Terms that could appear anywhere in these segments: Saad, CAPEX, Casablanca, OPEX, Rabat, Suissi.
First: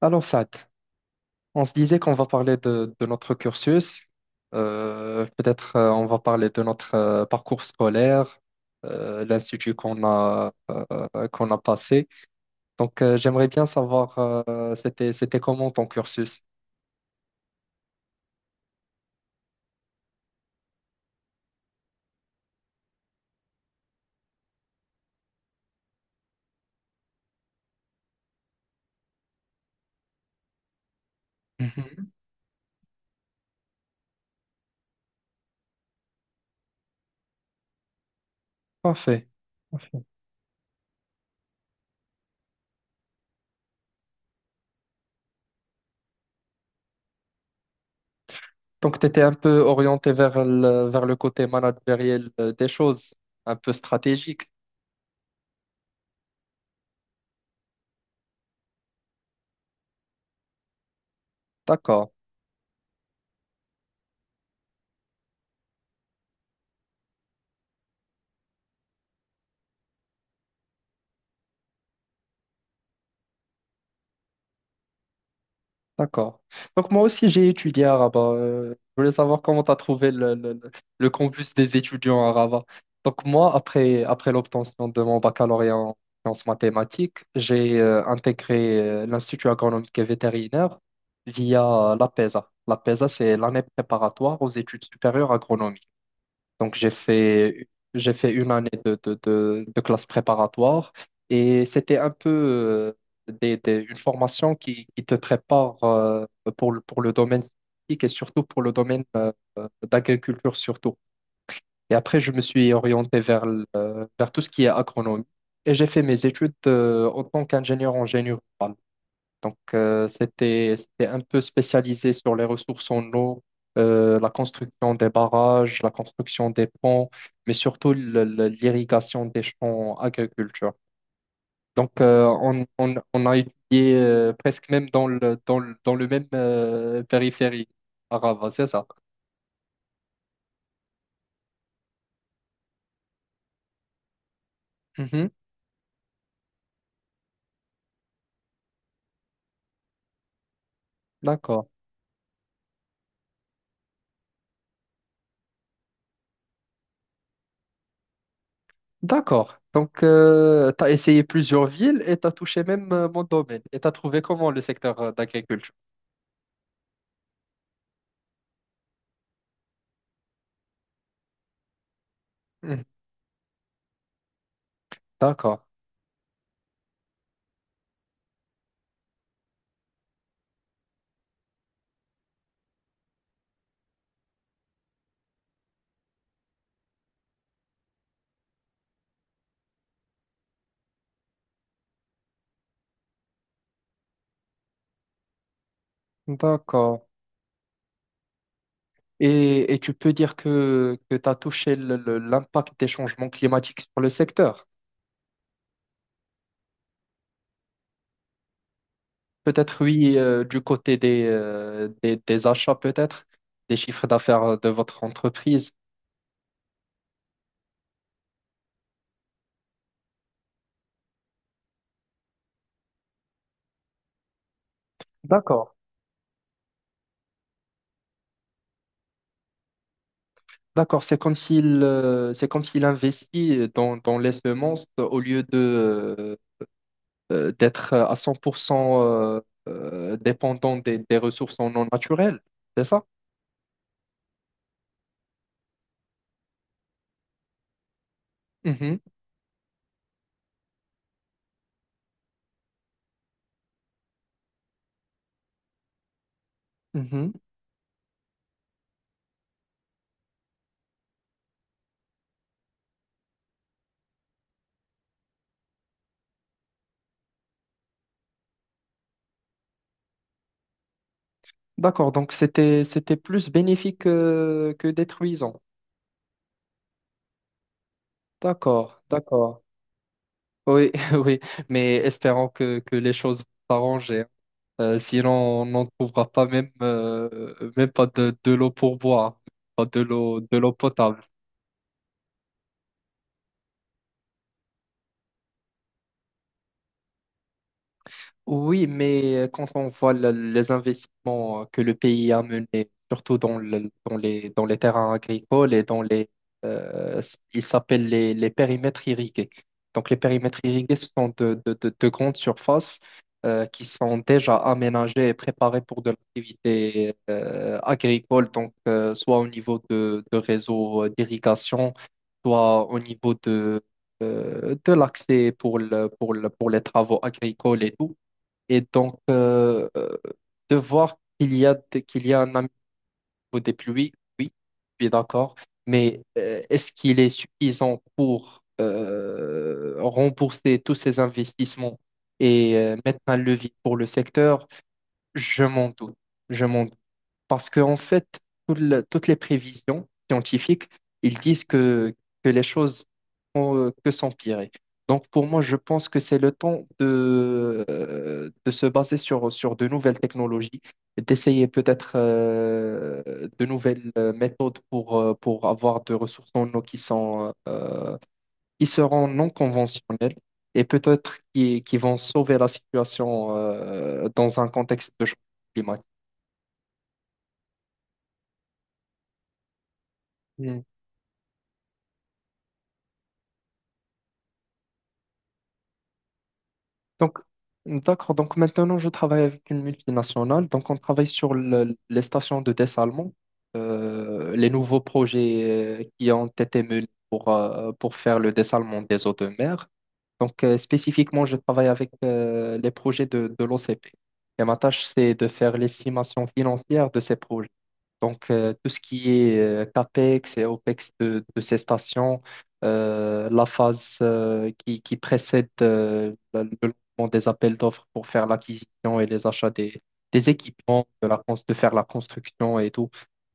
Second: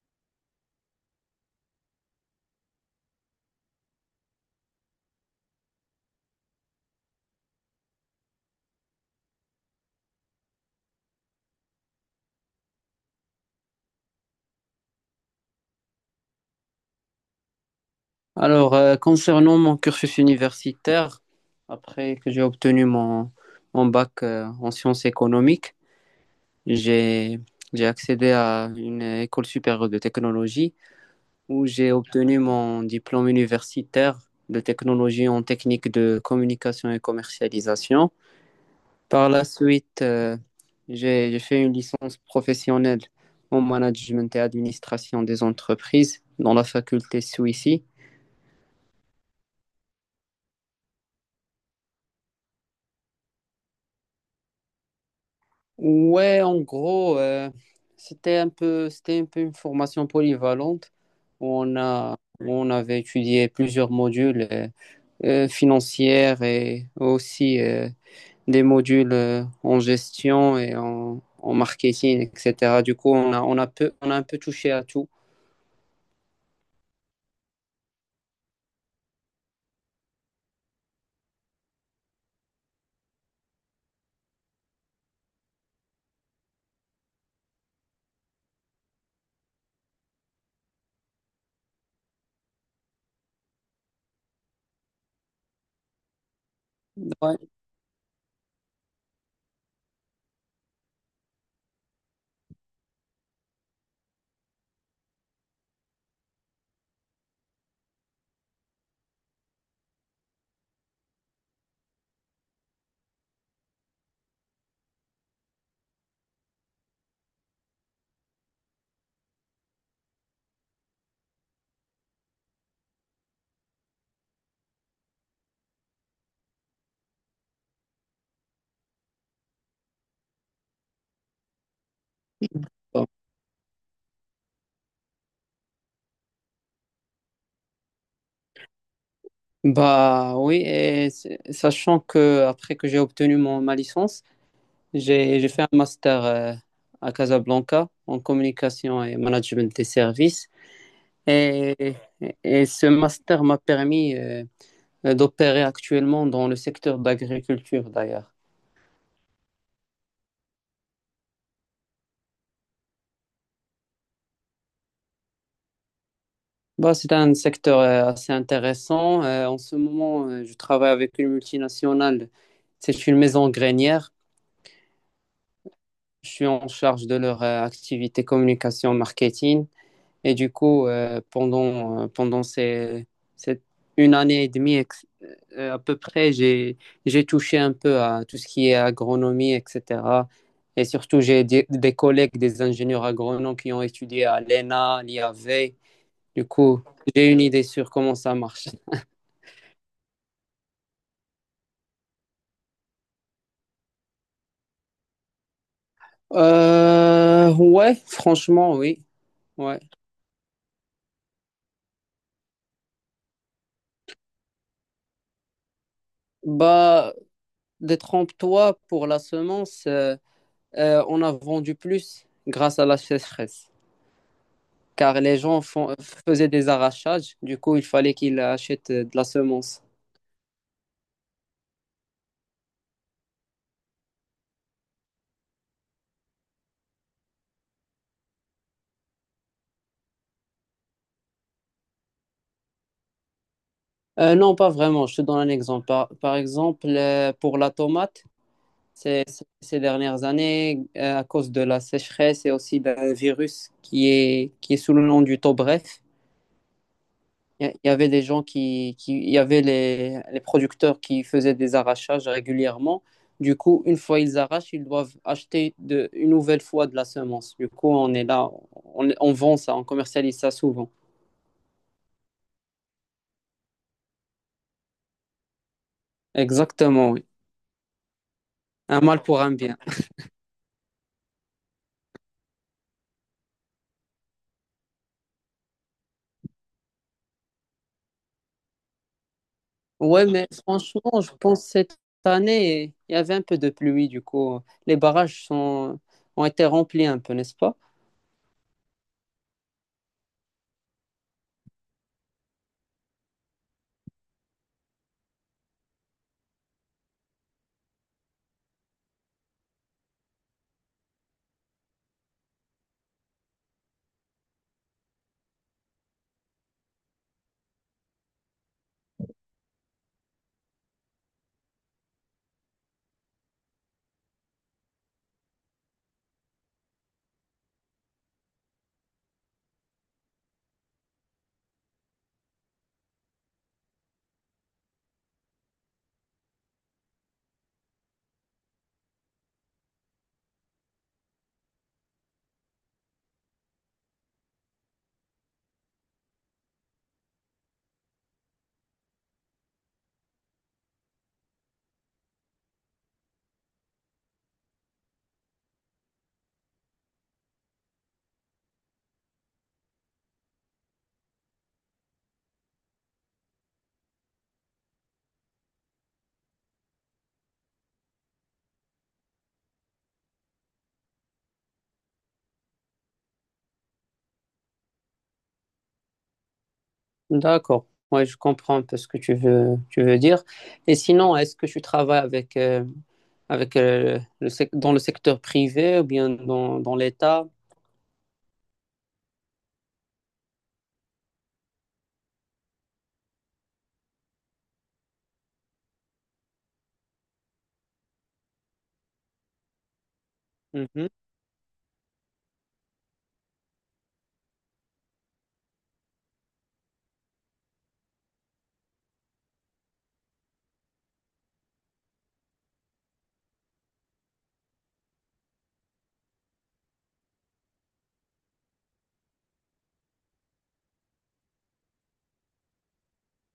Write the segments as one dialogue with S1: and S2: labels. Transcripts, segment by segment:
S1: Alors, Saad, on se disait qu'on va parler de notre cursus. Peut-être on va parler de notre parcours scolaire, l'institut qu'on a, qu'on a passé. Donc, j'aimerais bien savoir, c'était comment ton cursus?
S2: Alors, concernant mon cursus universitaire, après que j'ai obtenu mon bac en sciences économiques, j'ai, j'ai accédé à une école supérieure de technologie où j'ai
S1: Mhm.
S2: obtenu mon diplôme universitaire de technologie en technique de communication et commercialisation.
S1: Parfait.
S2: Par la suite,
S1: Parfait.
S2: j'ai fait une licence professionnelle en management et administration des entreprises dans la faculté Suissi.
S1: Donc, tu étais un peu orienté vers vers le côté managériel des choses, un peu stratégique.
S2: Ouais, en gros, c'était un peu une formation polyvalente où on
S1: D'accord.
S2: a, où on avait étudié plusieurs modules financiers et aussi des modules en gestion et en marketing, etc. Du coup, on a un peu touché à tout.
S1: D'accord. Donc moi aussi j'ai étudié à Rabat. Je voulais savoir comment tu as trouvé le campus des étudiants à Rabat. Donc moi, après l'obtention de mon baccalauréat en sciences mathématiques, j'ai intégré l'Institut agronomique et vétérinaire via l'APESA. L'APESA, c'est l'année préparatoire aux études supérieures agronomiques. Donc,
S2: Ouais.
S1: j'ai fait une année de classe préparatoire et c'était un peu une formation qui te prépare pour, pour le domaine scientifique et surtout pour le domaine d'agriculture surtout. Et après, je me suis orienté vers, vers tout ce qui est agronomie et j'ai fait mes études en tant qu'ingénieur en génie rural. Donc, c'était un peu spécialisé sur les ressources en eau, la construction des barrages, la construction des ponts, mais surtout l'irrigation des champs agriculture. Donc, on a étudié presque même dans dans le même périphérie arabe, c'est ça?
S2: Bah oui, sachant que après que j'ai obtenu ma licence.
S1: Mhm.
S2: J'ai fait un master à Casablanca en communication et management des services.
S1: D'accord.
S2: Et ce master m'a permis d'opérer actuellement dans le secteur d'agriculture d'ailleurs.
S1: D'accord. Donc, tu as essayé plusieurs villes et tu as touché même mon domaine. Et tu as trouvé comment le secteur d'agriculture?
S2: Bah, c'est un secteur assez intéressant. En ce moment, je travaille avec une multinationale.
S1: Mhm.
S2: C'est une maison grainière.
S1: D'accord.
S2: Je suis en charge de leur activité communication marketing. Et du coup, pendant cette une année et demie à peu près, j'ai touché un peu à tout ce qui est agronomie, etc. Et surtout, j'ai des collègues, des ingénieurs agronomes qui ont étudié à l'ENA, l'IAV. Du coup,
S1: D'accord.
S2: j'ai une idée sur comment ça marche.
S1: Et tu peux dire que tu as touché l'impact des changements climatiques sur le secteur.
S2: Ouais, franchement, oui. Ouais.
S1: Peut-être oui, du côté des achats, peut-être, des chiffres d'affaires de votre entreprise.
S2: Bah, détrompe-toi pour la semence. On a vendu plus grâce à la sécheresse. car les gens
S1: D'accord.
S2: font- faisaient des arrachages, du coup, il fallait qu'ils achètent de la semence.
S1: D'accord, c'est comme s'il investit dans, dans les semences au lieu de d'être à 100% dépendant des ressources non naturelles, c'est ça?
S2: Non, pas vraiment, je te donne un exemple. Par exemple, pour la tomate,
S1: Mhm,
S2: ces dernières années, à cause de la sécheresse et aussi d'un virus qui est sous le nom du taux bref.
S1: mhm.
S2: Il y avait des gens il y avait les producteurs qui faisaient des arrachages régulièrement. Du coup, une fois ils arrachent, ils doivent acheter une nouvelle fois de la semence. Du coup, on est là, on vend ça, on commercialise ça souvent.
S1: D'accord, donc c'était plus bénéfique que détruisant.
S2: Exactement, oui. Un
S1: D'accord,
S2: mal pour un
S1: d'accord.
S2: bien.
S1: Oui, oui, mais espérons que les choses vont s'arranger, hein. Sinon, on n'en trouvera pas même, même pas de l'eau pour boire, pas de
S2: Ouais,
S1: l'eau,
S2: mais
S1: de l'eau
S2: franchement,
S1: potable.
S2: je pense que cette année, il y avait un peu de pluie. Du coup, les barrages sont, ont été remplis un peu, n'est-ce pas?
S1: Oui, mais quand on voit les investissements que le pays a menés, surtout dans, dans les terrains agricoles et dans les, ils s'appellent les périmètres irrigués. Donc les périmètres irrigués ce sont de, de grandes surfaces qui sont déjà aménagées et préparées pour de l'activité agricole, donc soit au niveau de réseaux d'irrigation, soit au niveau de l'accès pour pour les travaux agricoles et tout. Et donc, de voir qu'il y a, qu'il y a un ami des pluies, oui, oui, je suis d'accord, mais est-ce qu'il est suffisant pour rembourser tous ces investissements et mettre un levier pour le secteur? Je m'en doute, je m'en doute. Parce qu'en fait, toutes les prévisions scientifiques, ils disent que les choses font que s'empirer. Donc pour moi, je pense que c'est le temps de se baser sur, sur de nouvelles technologies, d'essayer peut-être de nouvelles méthodes pour avoir de ressources en eau qui sont, qui seront non conventionnelles et peut-être qui vont sauver la situation dans un contexte de changement
S2: D'accord. Ouais, je comprends un peu ce que tu veux dire.
S1: climatique.
S2: Et sinon, est-ce que tu travailles avec dans le secteur privé ou bien dans
S1: Donc,
S2: l'État?
S1: d'accord. Donc, maintenant, je travaille avec une multinationale. Donc, on travaille sur les stations de dessalement, les nouveaux projets qui ont été menés pour faire le dessalement des eaux de mer. Donc,
S2: Mhm.
S1: spécifiquement, je travaille avec les projets de l'OCP. Et ma tâche, c'est de faire l'estimation financière de ces projets. Donc, tout ce qui est CAPEX et OPEX de ces stations, la phase qui précède le lancement des appels d'offres pour faire l'acquisition et les achats des équipements, de, la, de faire la construction et tout.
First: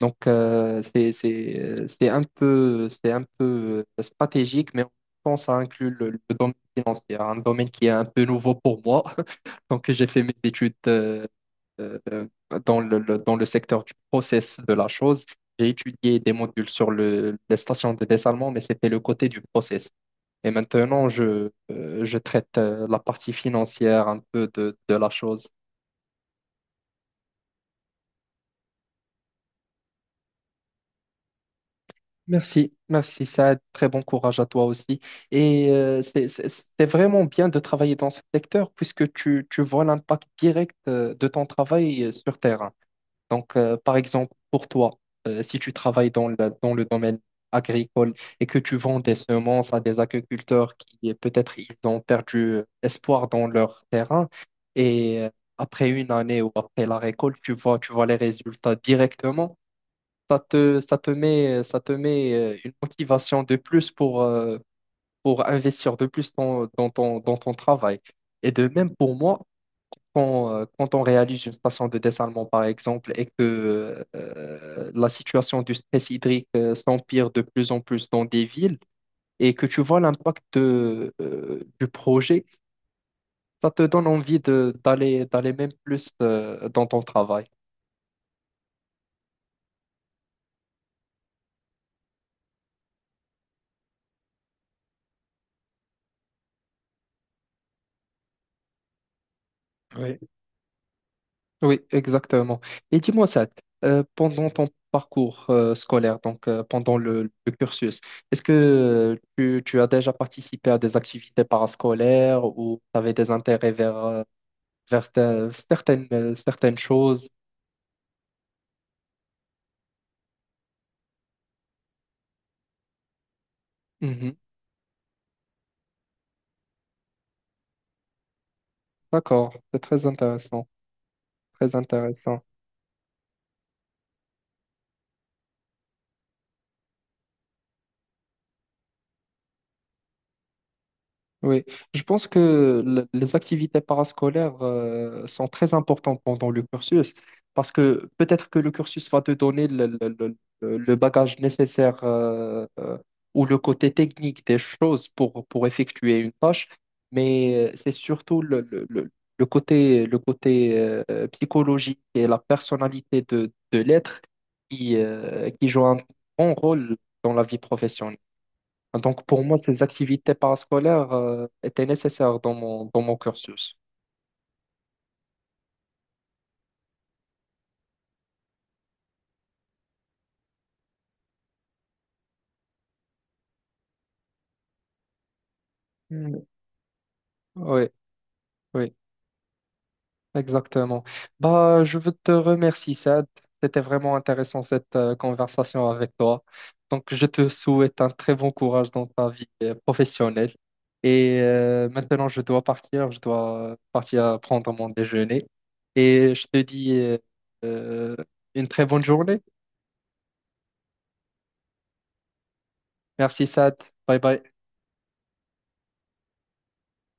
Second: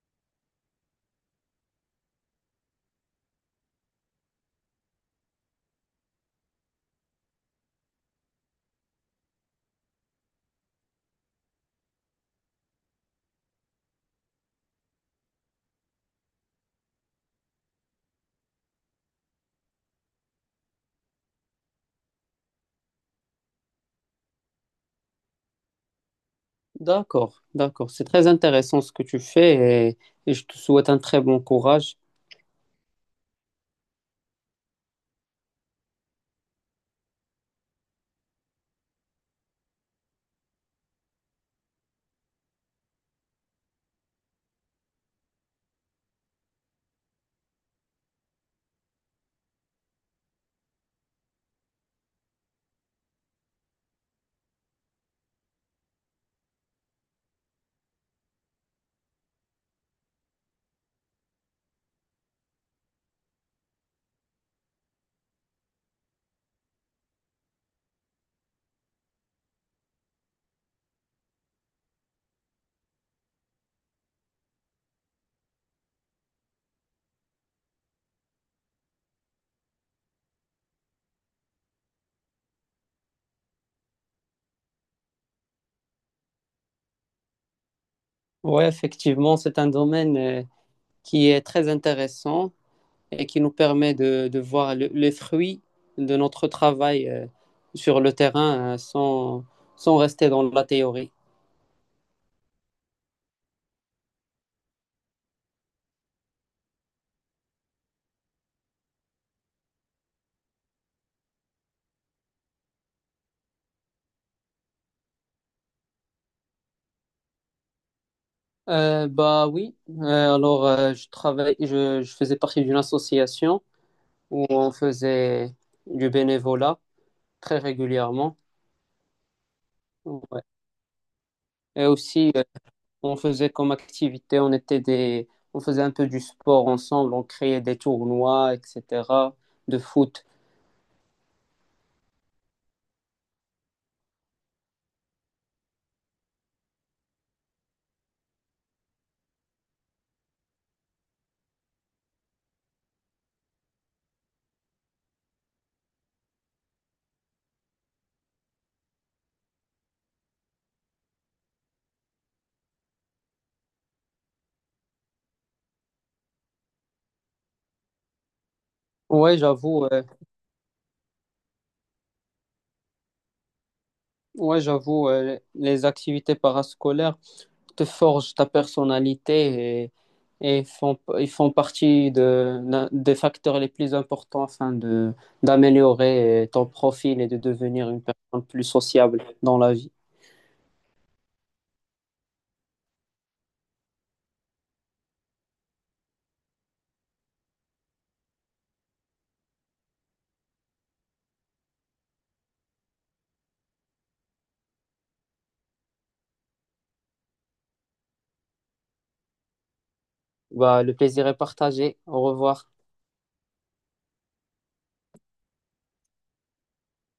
S1: Donc, c'est un peu stratégique, mais en même temps, ça inclut le domaine financier, un domaine qui est un peu nouveau pour moi. Donc, j'ai fait mes études euh, dans dans le secteur du process de la chose. J'ai étudié des modules sur les stations de dessalement, mais c'était le côté du process. Et maintenant, je traite la partie financière un peu de la chose.
S2: D'accord, d'accord. C'est très intéressant ce que tu fais, et je te souhaite un très bon courage.
S1: Merci, merci Saad. Très bon courage à toi aussi. Et c'est vraiment bien de travailler dans ce secteur puisque tu vois l'impact direct de ton travail sur terrain. Donc, par exemple, pour toi, si tu travailles dans dans le domaine agricole et que tu vends des semences à des agriculteurs qui peut-être ils ont perdu espoir dans leur terrain et après une année ou après la récolte, tu vois les résultats directement, ça te, ça te met une motivation de plus pour investir de plus dans, dans ton travail. Et de même pour moi, quand on réalise une station de dessalement, par exemple, et que la situation du stress hydrique s'empire de plus en plus dans des villes, et que tu vois l'impact de, du projet, ça te donne envie de, d'aller même plus dans ton travail.
S2: Oui, effectivement, c'est un domaine qui est très intéressant, et qui nous permet de voir les fruits de notre travail sur le terrain sans
S1: Oui.
S2: rester dans la théorie.
S1: Oui, exactement. Et dis-moi ça, pendant ton parcours scolaire, donc pendant le cursus, est-ce que tu as déjà participé à des activités parascolaires ou tu avais des intérêts vers, certaines, certaines choses.
S2: Bah oui. Je travaille, je faisais partie d'une association
S1: Mhm.
S2: où on faisait du bénévolat très régulièrement.
S1: D'accord, c'est très
S2: Ouais.
S1: intéressant, très
S2: Et aussi,
S1: intéressant.
S2: on faisait comme activité, on faisait un peu du sport ensemble, on créait des tournois, etc., de foot.
S1: Oui, je pense que les activités parascolaires sont très importantes pendant le cursus parce que peut-être que le cursus va te donner le bagage nécessaire ou le côté technique des choses pour effectuer une tâche, mais c'est surtout le côté psychologique et la personnalité de l'être qui joue un grand rôle dans la vie professionnelle. Donc,
S2: Ouais,
S1: pour moi, ces
S2: j'avoue, euh,
S1: activités parascolaires étaient nécessaires dans mon cursus.
S2: Ouais, j'avoue, les activités parascolaires te forgent ta personnalité et, ils font partie d'un- des facteurs les plus importants afin d'améliorer
S1: Mm.
S2: ton profil et de
S1: Oui,
S2: devenir une personne plus
S1: oui,
S2: sociable dans la vie.
S1: exactement. Bah, je veux te remercier, Sad. C'était vraiment intéressant cette conversation avec toi. Donc, je te souhaite un très bon courage dans ta vie professionnelle. Et maintenant, je dois partir. Je dois partir prendre mon déjeuner. Et je te dis euh, une très bonne journée.
S2: Bah, le plaisir est partagé. Au revoir.
S1: Merci, Sad. Bye bye.